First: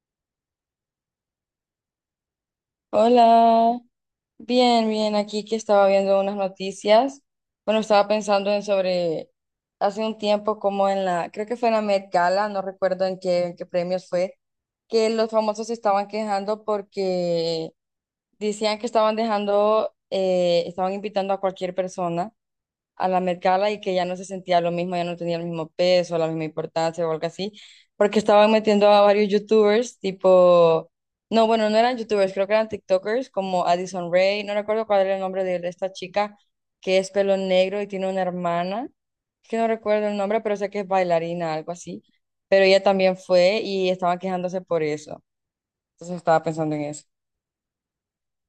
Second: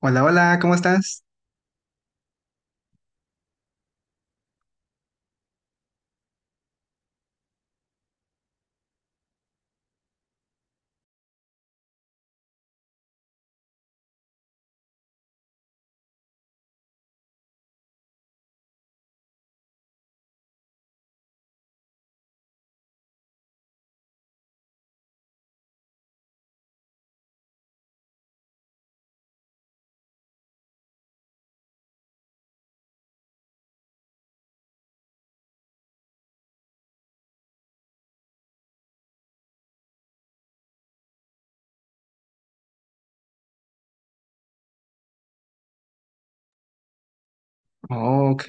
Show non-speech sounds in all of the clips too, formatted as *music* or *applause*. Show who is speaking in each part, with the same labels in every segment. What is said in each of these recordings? Speaker 1: Hola, hola, ¿cómo estás?
Speaker 2: Hola, bien, bien, aquí que estaba viendo unas noticias. Bueno, estaba pensando en sobre hace un tiempo como en la, creo que fue en la Met Gala, no recuerdo en qué premios fue, que los famosos se estaban quejando porque decían que estaban dejando, estaban invitando a cualquier persona a la Met Gala y que ya no se sentía lo mismo, ya no tenía el mismo peso, la misma importancia o algo así, porque estaban metiendo a varios youtubers, tipo, no, bueno, no eran youtubers, creo que eran TikTokers, como Addison Rae, no recuerdo cuál era el nombre de esta chica que es pelo negro y tiene una hermana, es que no recuerdo el nombre, pero sé que es bailarina, algo así, pero ella también fue y estaban quejándose por eso, entonces estaba pensando en eso.
Speaker 1: Oh, ok.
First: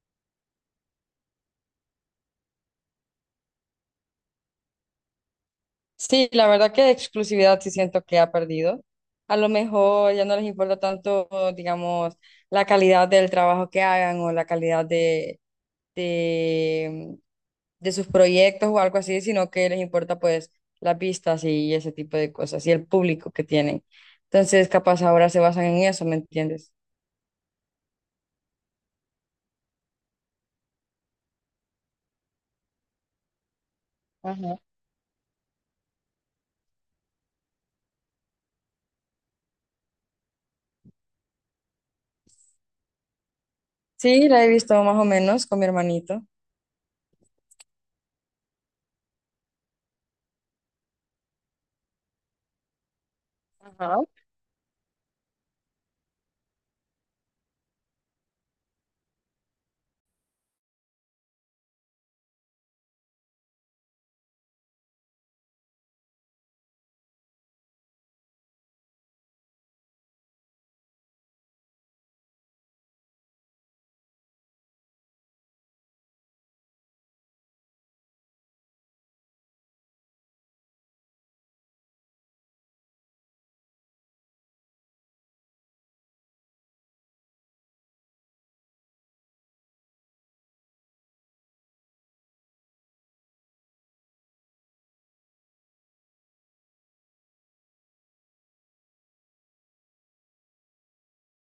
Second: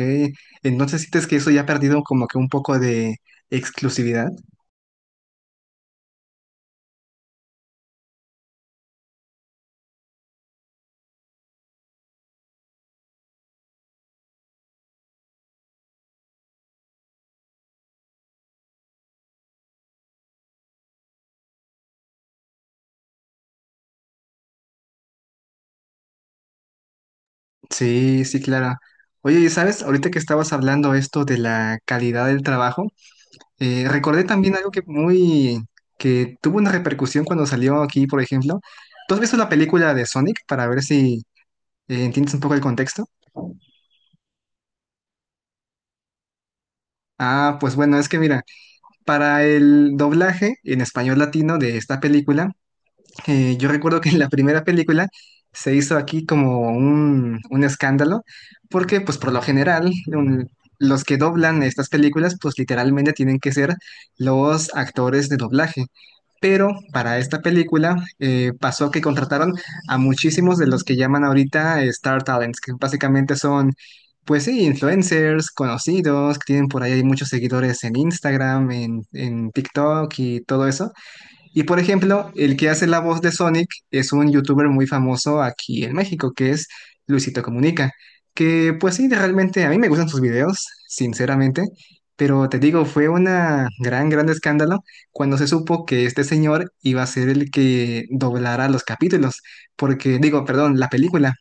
Speaker 1: Entonces, ¿sientes que eso ya ha perdido como que un poco de exclusividad?
Speaker 2: Sí, la verdad que de exclusividad sí siento que ha perdido. A lo mejor ya no les importa tanto, digamos, la calidad del trabajo que hagan o la calidad de, de sus proyectos o algo así, sino que les importa pues las vistas y ese tipo de cosas y el público que tienen. Entonces, capaz ahora se basan en eso, ¿me entiendes?
Speaker 1: Sí, sí, claro. Oye, y sabes, ahorita que estabas hablando esto de la calidad del trabajo, recordé también
Speaker 2: Ajá.
Speaker 1: algo que muy, que tuvo una repercusión cuando salió aquí, por ejemplo. ¿Tú has visto la película de Sonic para ver si entiendes un poco el contexto?
Speaker 2: Sí, la he visto más o menos con mi hermanito.
Speaker 1: Ah, pues bueno, es que mira, para el doblaje en español latino de esta película. Yo recuerdo que en la primera película se hizo aquí como un escándalo, porque pues por lo general los que doblan estas películas pues literalmente tienen que ser los actores de doblaje. Pero para esta película pasó que contrataron a muchísimos de los que llaman ahorita Star Talents, que básicamente son, pues sí, influencers conocidos, que tienen por ahí muchos seguidores en Instagram, en TikTok y todo eso. Y por ejemplo, el que hace la voz de Sonic es un youtuber muy famoso aquí en México, que es Luisito Comunica, que pues sí, realmente a mí me gustan sus videos, sinceramente, pero te digo, fue una gran, gran escándalo cuando se supo que este señor iba a ser el que doblara los capítulos, porque digo, perdón, la película,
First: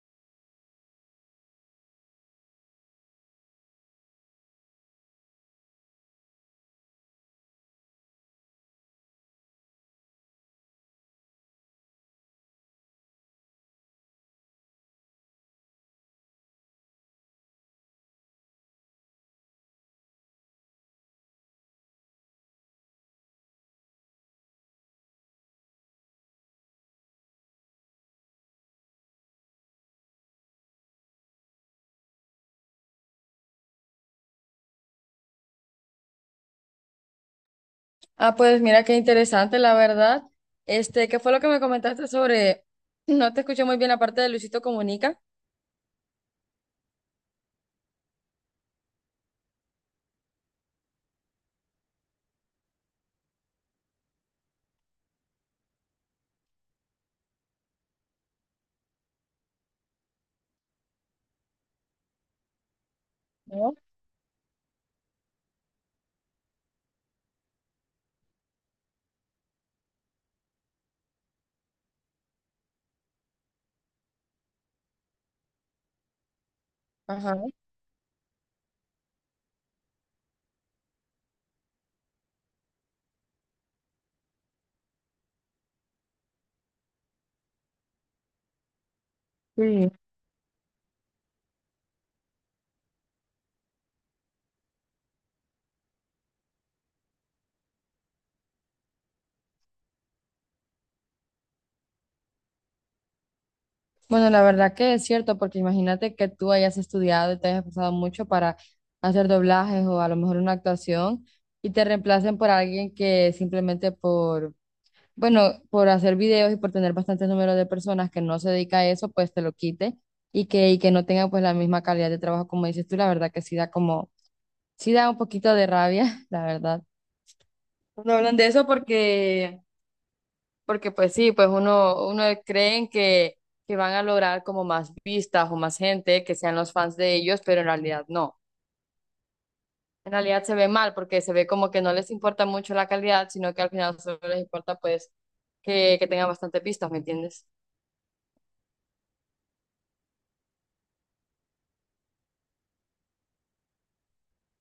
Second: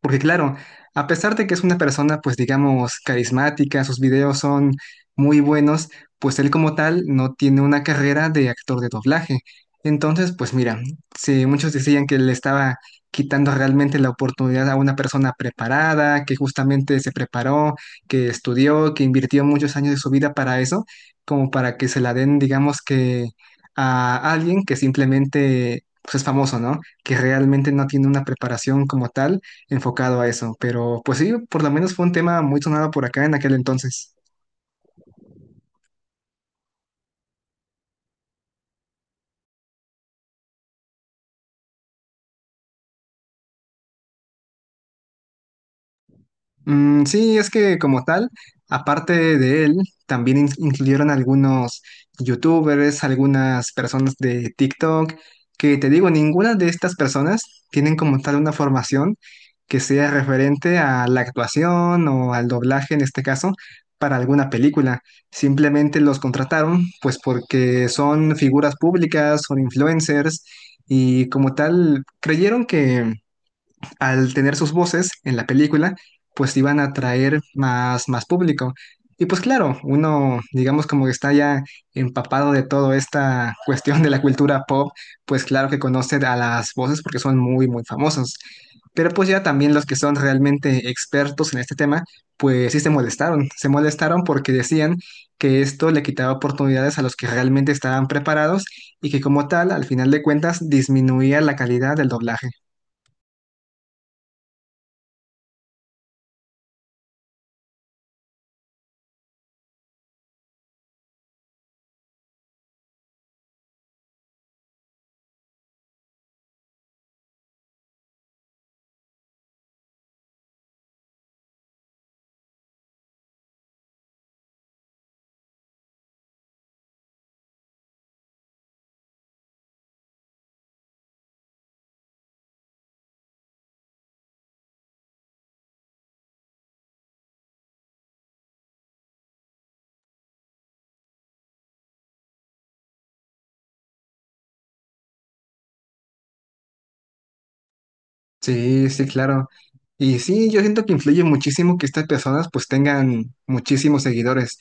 Speaker 1: porque claro, a pesar de que es una persona, pues digamos, carismática, sus videos son muy buenos, pues él como tal no tiene una carrera de actor de doblaje. Entonces, pues mira, si muchos decían que le estaba quitando realmente la oportunidad a una persona preparada, que justamente se preparó, que estudió, que invirtió muchos años de su vida para eso, como para que se la den, digamos que a alguien que simplemente pues, es famoso, ¿no? Que realmente no tiene una preparación como tal enfocado a eso. Pero pues sí, por lo menos fue un tema muy sonado por acá en aquel entonces.
Speaker 2: Ah, pues mira qué interesante, la verdad. Este, ¿qué fue lo que me comentaste sobre? No te escuché muy bien la parte de Luisito Comunica.
Speaker 1: Mm, sí, es que como tal, aparte de él, también incluyeron algunos youtubers, algunas personas de TikTok, que te digo, ninguna de estas personas tienen como tal una formación que sea referente a la actuación o al doblaje en este caso
Speaker 2: ¿No?
Speaker 1: para alguna película. Simplemente los contrataron pues porque son figuras públicas, son influencers y como tal creyeron al tener sus voces en la película, pues iban a
Speaker 2: Ajá.
Speaker 1: atraer más, más público. Y pues claro, uno, digamos como que está ya empapado de toda esta *laughs* cuestión de la cultura pop, pues claro que conoce a las voces porque son muy, muy famosos. Pero pues ya también los
Speaker 2: Sí.
Speaker 1: que son realmente expertos en este tema, pues sí se molestaron. Se molestaron porque decían que esto le quitaba oportunidades a los que realmente estaban preparados y que como tal, al final de cuentas, disminuía la calidad del doblaje.
Speaker 2: Bueno, la verdad que es cierto, porque imagínate que tú hayas estudiado y te hayas esforzado mucho para hacer doblajes o a lo mejor una actuación y te reemplacen por alguien que simplemente por, bueno, por hacer videos y por tener bastantes números de personas que no se dedica a eso, pues te lo quite y que no tenga pues la misma calidad de trabajo como dices tú, la verdad que sí da como sí da un poquito de rabia, *laughs* la verdad. No hablan de eso porque pues sí, pues uno creen que van a lograr como más vistas o más gente, que sean los fans de ellos, pero en realidad no. En realidad se ve mal porque se ve como que no les importa mucho la calidad, sino que al final solo les importa pues que tengan bastantes vistas, ¿me entiendes?
Speaker 1: Sí, sí, claro. Y sí, yo siento que influye muchísimo que estas personas pues tengan muchísimos seguidores.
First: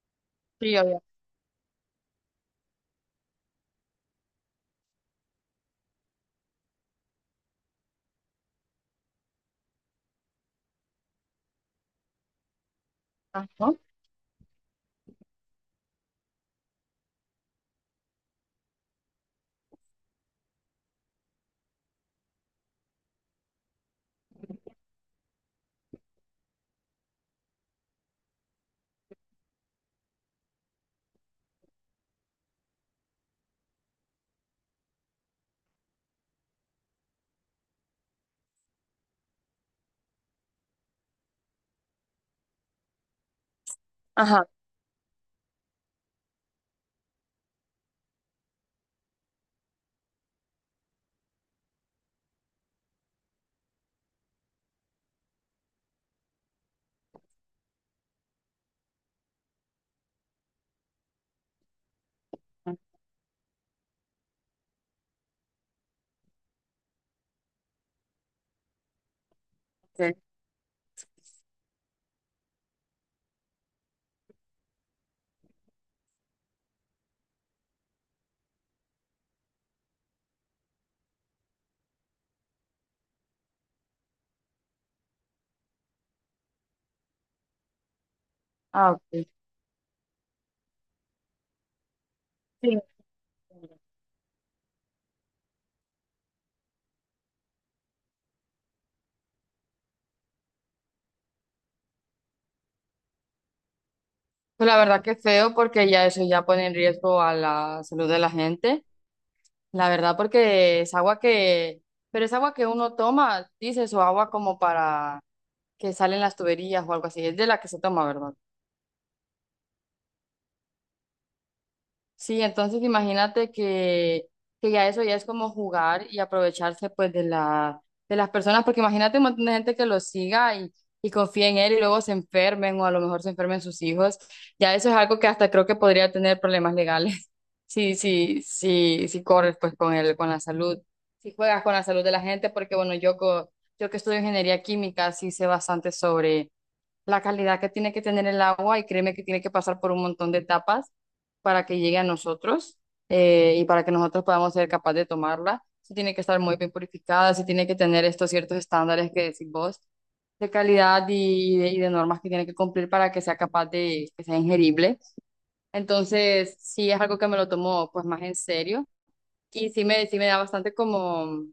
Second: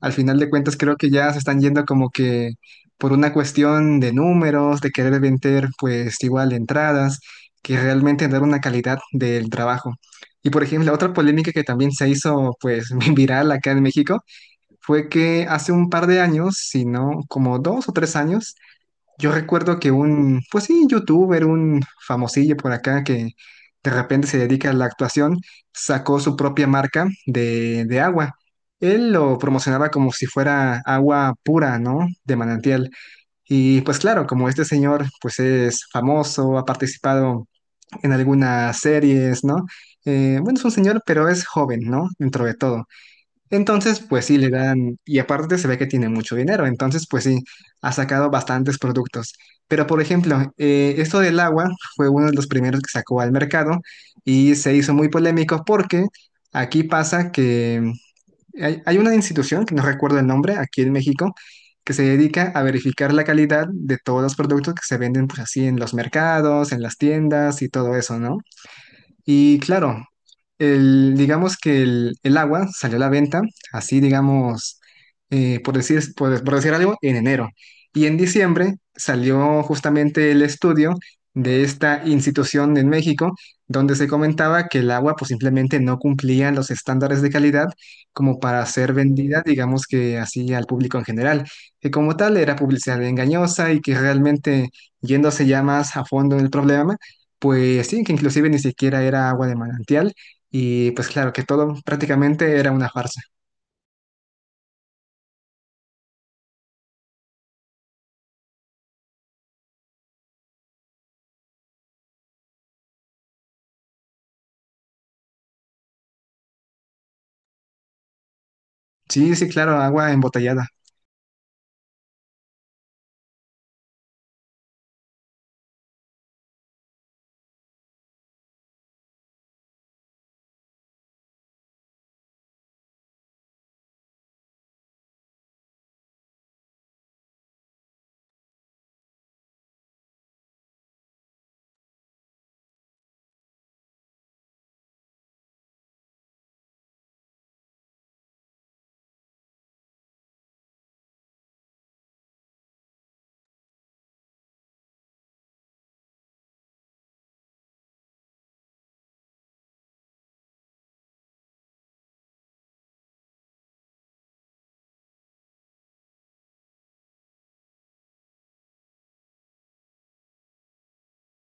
Speaker 1: Al final de cuentas
Speaker 2: Sí,
Speaker 1: creo
Speaker 2: obvio.
Speaker 1: que ya se están yendo como que por una cuestión de números, de querer vender pues igual entradas, que realmente dar una calidad del trabajo. Y por ejemplo, otra polémica que también se hizo pues *laughs* viral acá
Speaker 2: Ajá.
Speaker 1: en México fue que hace un par de años, si no como dos o tres años, yo recuerdo que un, pues sí, youtuber, un famosillo por acá que de repente se dedica a la actuación, sacó su propia marca de agua. Él lo promocionaba como si fuera agua pura, ¿no? De manantial. Y pues claro, como este señor pues es famoso, ha participado en algunas series, ¿no? Bueno, es un señor, pero es joven, ¿no? Dentro de todo. Entonces, pues sí,
Speaker 2: Ajá.
Speaker 1: le dan, y aparte se ve que tiene mucho dinero, entonces, pues sí, ha sacado bastantes productos. Pero, por ejemplo, esto del agua fue uno de los primeros que sacó al mercado y se hizo muy polémico porque aquí pasa que hay una institución, que no recuerdo el nombre, aquí en México, que se dedica a verificar la calidad de todos los productos que se venden, pues así, en los mercados, en las tiendas y todo eso, ¿no? Y claro,
Speaker 2: Okay.
Speaker 1: el, digamos que el agua salió a la venta, así digamos, por decir algo, en enero. Y en diciembre salió justamente el estudio de esta institución en México, donde se comentaba que el agua pues simplemente no cumplía los estándares de calidad como para ser
Speaker 2: Ah, okay.
Speaker 1: vendida, digamos que así al público en general, que como tal era
Speaker 2: Sí.
Speaker 1: publicidad engañosa y que realmente yéndose ya más a fondo en el problema, pues sí, que inclusive ni siquiera era agua de manantial y pues claro, que todo prácticamente era una farsa.
Speaker 2: Pues la verdad que es feo porque ya eso ya pone en riesgo a la salud de la gente. La verdad, porque es agua pero es agua que uno toma, dices, o agua como para que salen las tuberías o algo así, es de la que se toma, ¿verdad?
Speaker 1: Sí, sí, claro, agua embotellada.
Speaker 2: Sí, entonces imagínate que ya eso ya es como jugar y aprovecharse pues de la, de las personas, porque imagínate un montón de gente que lo siga y confíe en él y luego se enfermen o a lo mejor se enfermen sus hijos, ya eso es algo que hasta creo que podría tener problemas legales. Sí, sí, sí, sí corres pues con el, con la salud, si juegas con la salud de la gente, porque bueno, yo, yo que estudio ingeniería química, sí sé bastante sobre la calidad que tiene que tener el agua y créeme que tiene que pasar por un montón de etapas para que llegue a nosotros y para que nosotros podamos ser capaces de tomarla. Sí tiene que estar muy bien purificada, sí tiene que tener estos ciertos estándares que decís vos de calidad y de normas que tiene que cumplir para que sea capaz de, que sea ingerible. Entonces, sí es algo que me lo tomó pues más en serio y sí me da bastante como,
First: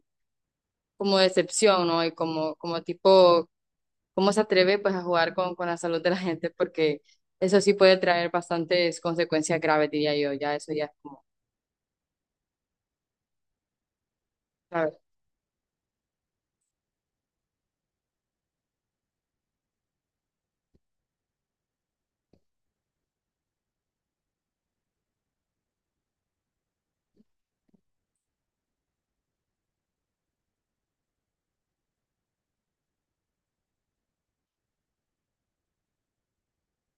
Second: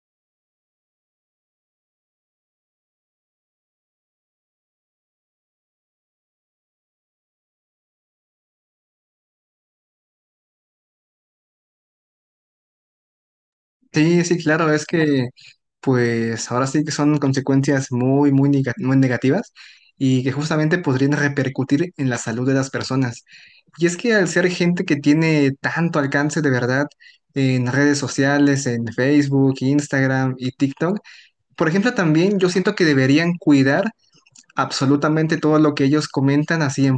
Speaker 2: como decepción, ¿no? Y como, como tipo, cómo se atreve pues a jugar con la salud de la gente porque eso sí puede traer bastantes consecuencias graves, diría yo, ya eso ya es como,
Speaker 1: Sí, sí, claro, es
Speaker 2: ¿sabes?
Speaker 1: que pues ahora sí que son consecuencias muy, muy, muy negativas y que justamente podrían repercutir en la salud de las personas. Y es que al ser gente que tiene tanto alcance de verdad en redes sociales, en Facebook, Instagram y TikTok, por ejemplo, también yo siento que deberían cuidar absolutamente todo lo que ellos comentan así en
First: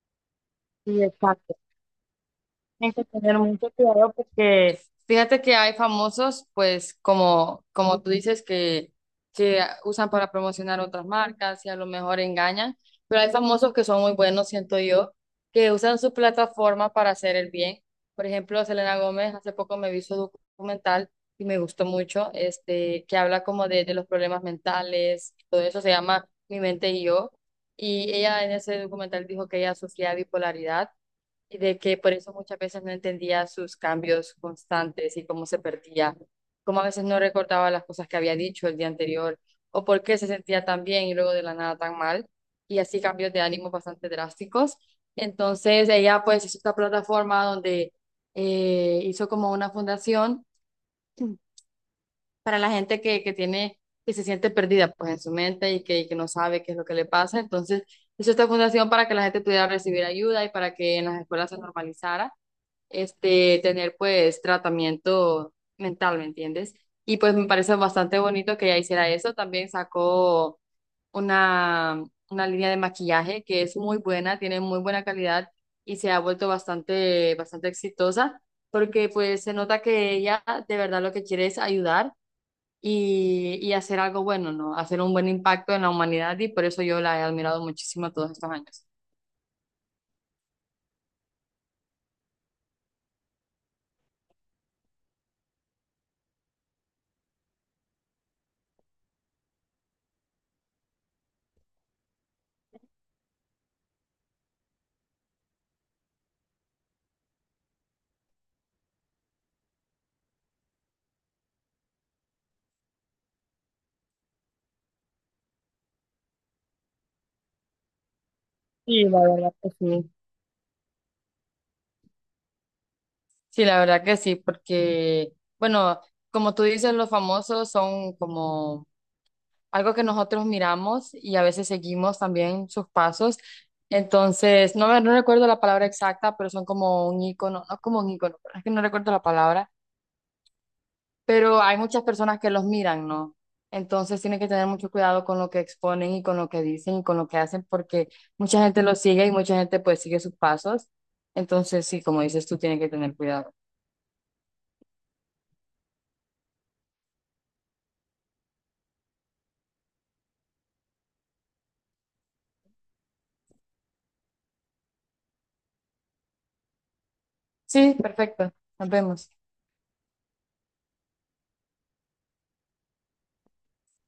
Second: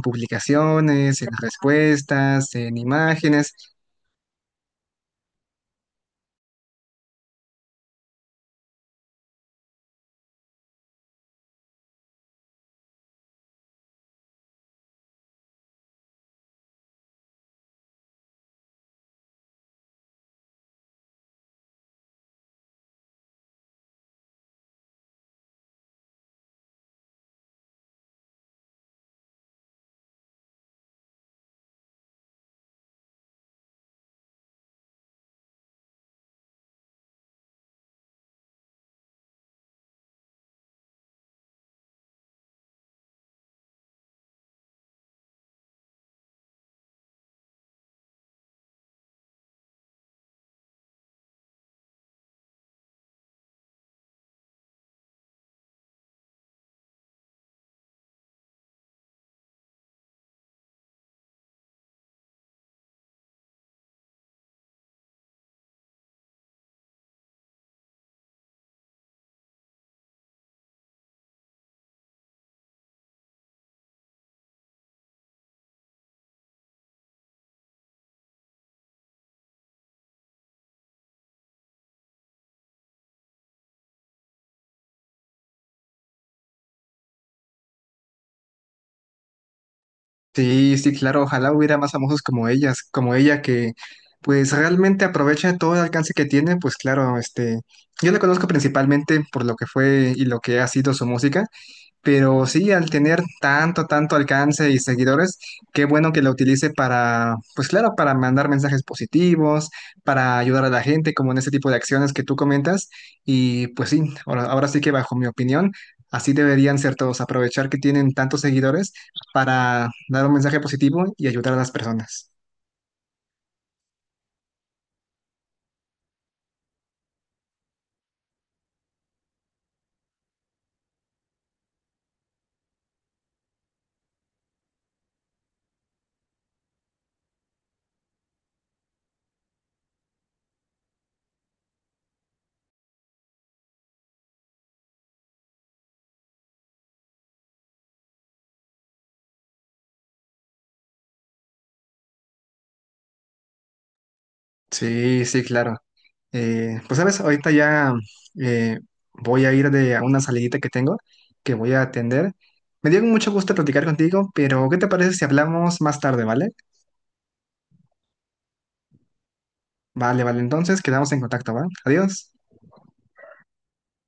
Speaker 2: Sí,
Speaker 1: publicaciones, en
Speaker 2: exacto.
Speaker 1: respuestas, en
Speaker 2: Hay que tener
Speaker 1: imágenes.
Speaker 2: mucho cuidado porque fíjate que hay famosos, pues como, como tú dices, que usan para promocionar otras marcas y a lo mejor engañan, pero hay famosos que son muy buenos, siento yo, que usan su plataforma para hacer el bien. Por ejemplo, Selena Gómez, hace poco me vi su documental y me gustó mucho, este, que habla como de los problemas mentales, todo eso se llama Mi mente y yo, y ella en ese documental dijo que ella sufría bipolaridad y de que por eso muchas veces no entendía sus cambios constantes y cómo se perdía, cómo a veces no recordaba las cosas que había dicho el día anterior o por qué se sentía tan bien y luego de la nada tan mal y así cambios de ánimo bastante drásticos. Entonces ella pues hizo esta plataforma donde hizo como una fundación para la gente que tiene, que se siente perdida pues en su mente y que no sabe qué es lo que le pasa. Entonces hizo esta fundación para que la gente pudiera recibir ayuda y para que en las escuelas se normalizara este, tener pues tratamiento mental, ¿me entiendes? Y pues me parece bastante bonito que ella hiciera eso. También sacó una, una línea de maquillaje que es muy buena, tiene muy buena calidad y se ha vuelto bastante, bastante exitosa porque pues se nota que ella de verdad lo que quiere es ayudar y hacer algo bueno, ¿no? Hacer un buen impacto en la humanidad y por eso yo la he admirado muchísimo todos estos años.
Speaker 1: Sí, sí, claro, ojalá hubiera más famosos como ellas, como ella que pues realmente aprovecha todo el alcance que tiene, pues claro, este, yo la conozco principalmente por lo que fue y lo que ha sido su música. Pero sí, al tener tanto, tanto alcance y seguidores, qué bueno que la utilice para, pues claro, para mandar mensajes positivos, para ayudar a la gente, como en ese tipo de acciones que tú comentas. Y pues sí, ahora, ahora sí que bajo mi opinión, así deberían ser todos, aprovechar que tienen tantos seguidores
Speaker 2: Sí, la verdad que
Speaker 1: para
Speaker 2: sí.
Speaker 1: dar un mensaje positivo y ayudar a las personas.
Speaker 2: Sí, la verdad que sí, porque, bueno, como tú dices, los famosos son como algo que nosotros miramos y a veces seguimos también sus pasos. Entonces, no recuerdo la palabra exacta, pero son como un ícono, no como un ícono, pero es que no recuerdo la palabra, pero hay muchas personas que los miran, ¿no? Entonces, tienen que tener mucho cuidado con lo que exponen y con lo que dicen y con lo que hacen, porque mucha gente los sigue y mucha gente pues sigue sus pasos. Entonces, sí, como dices, tú tienes que tener cuidado.
Speaker 1: Sí, sí, claro. Pues sabes, ahorita ya eh, voy a ir de a una salidita que tengo, que voy a atender. Me dio mucho gusto platicar contigo, pero ¿qué te parece si hablamos más tarde, vale?
Speaker 2: Sí, perfecto. Nos vemos.
Speaker 1: Vale, vale, entonces quedamos en contacto, ¿va? Adiós.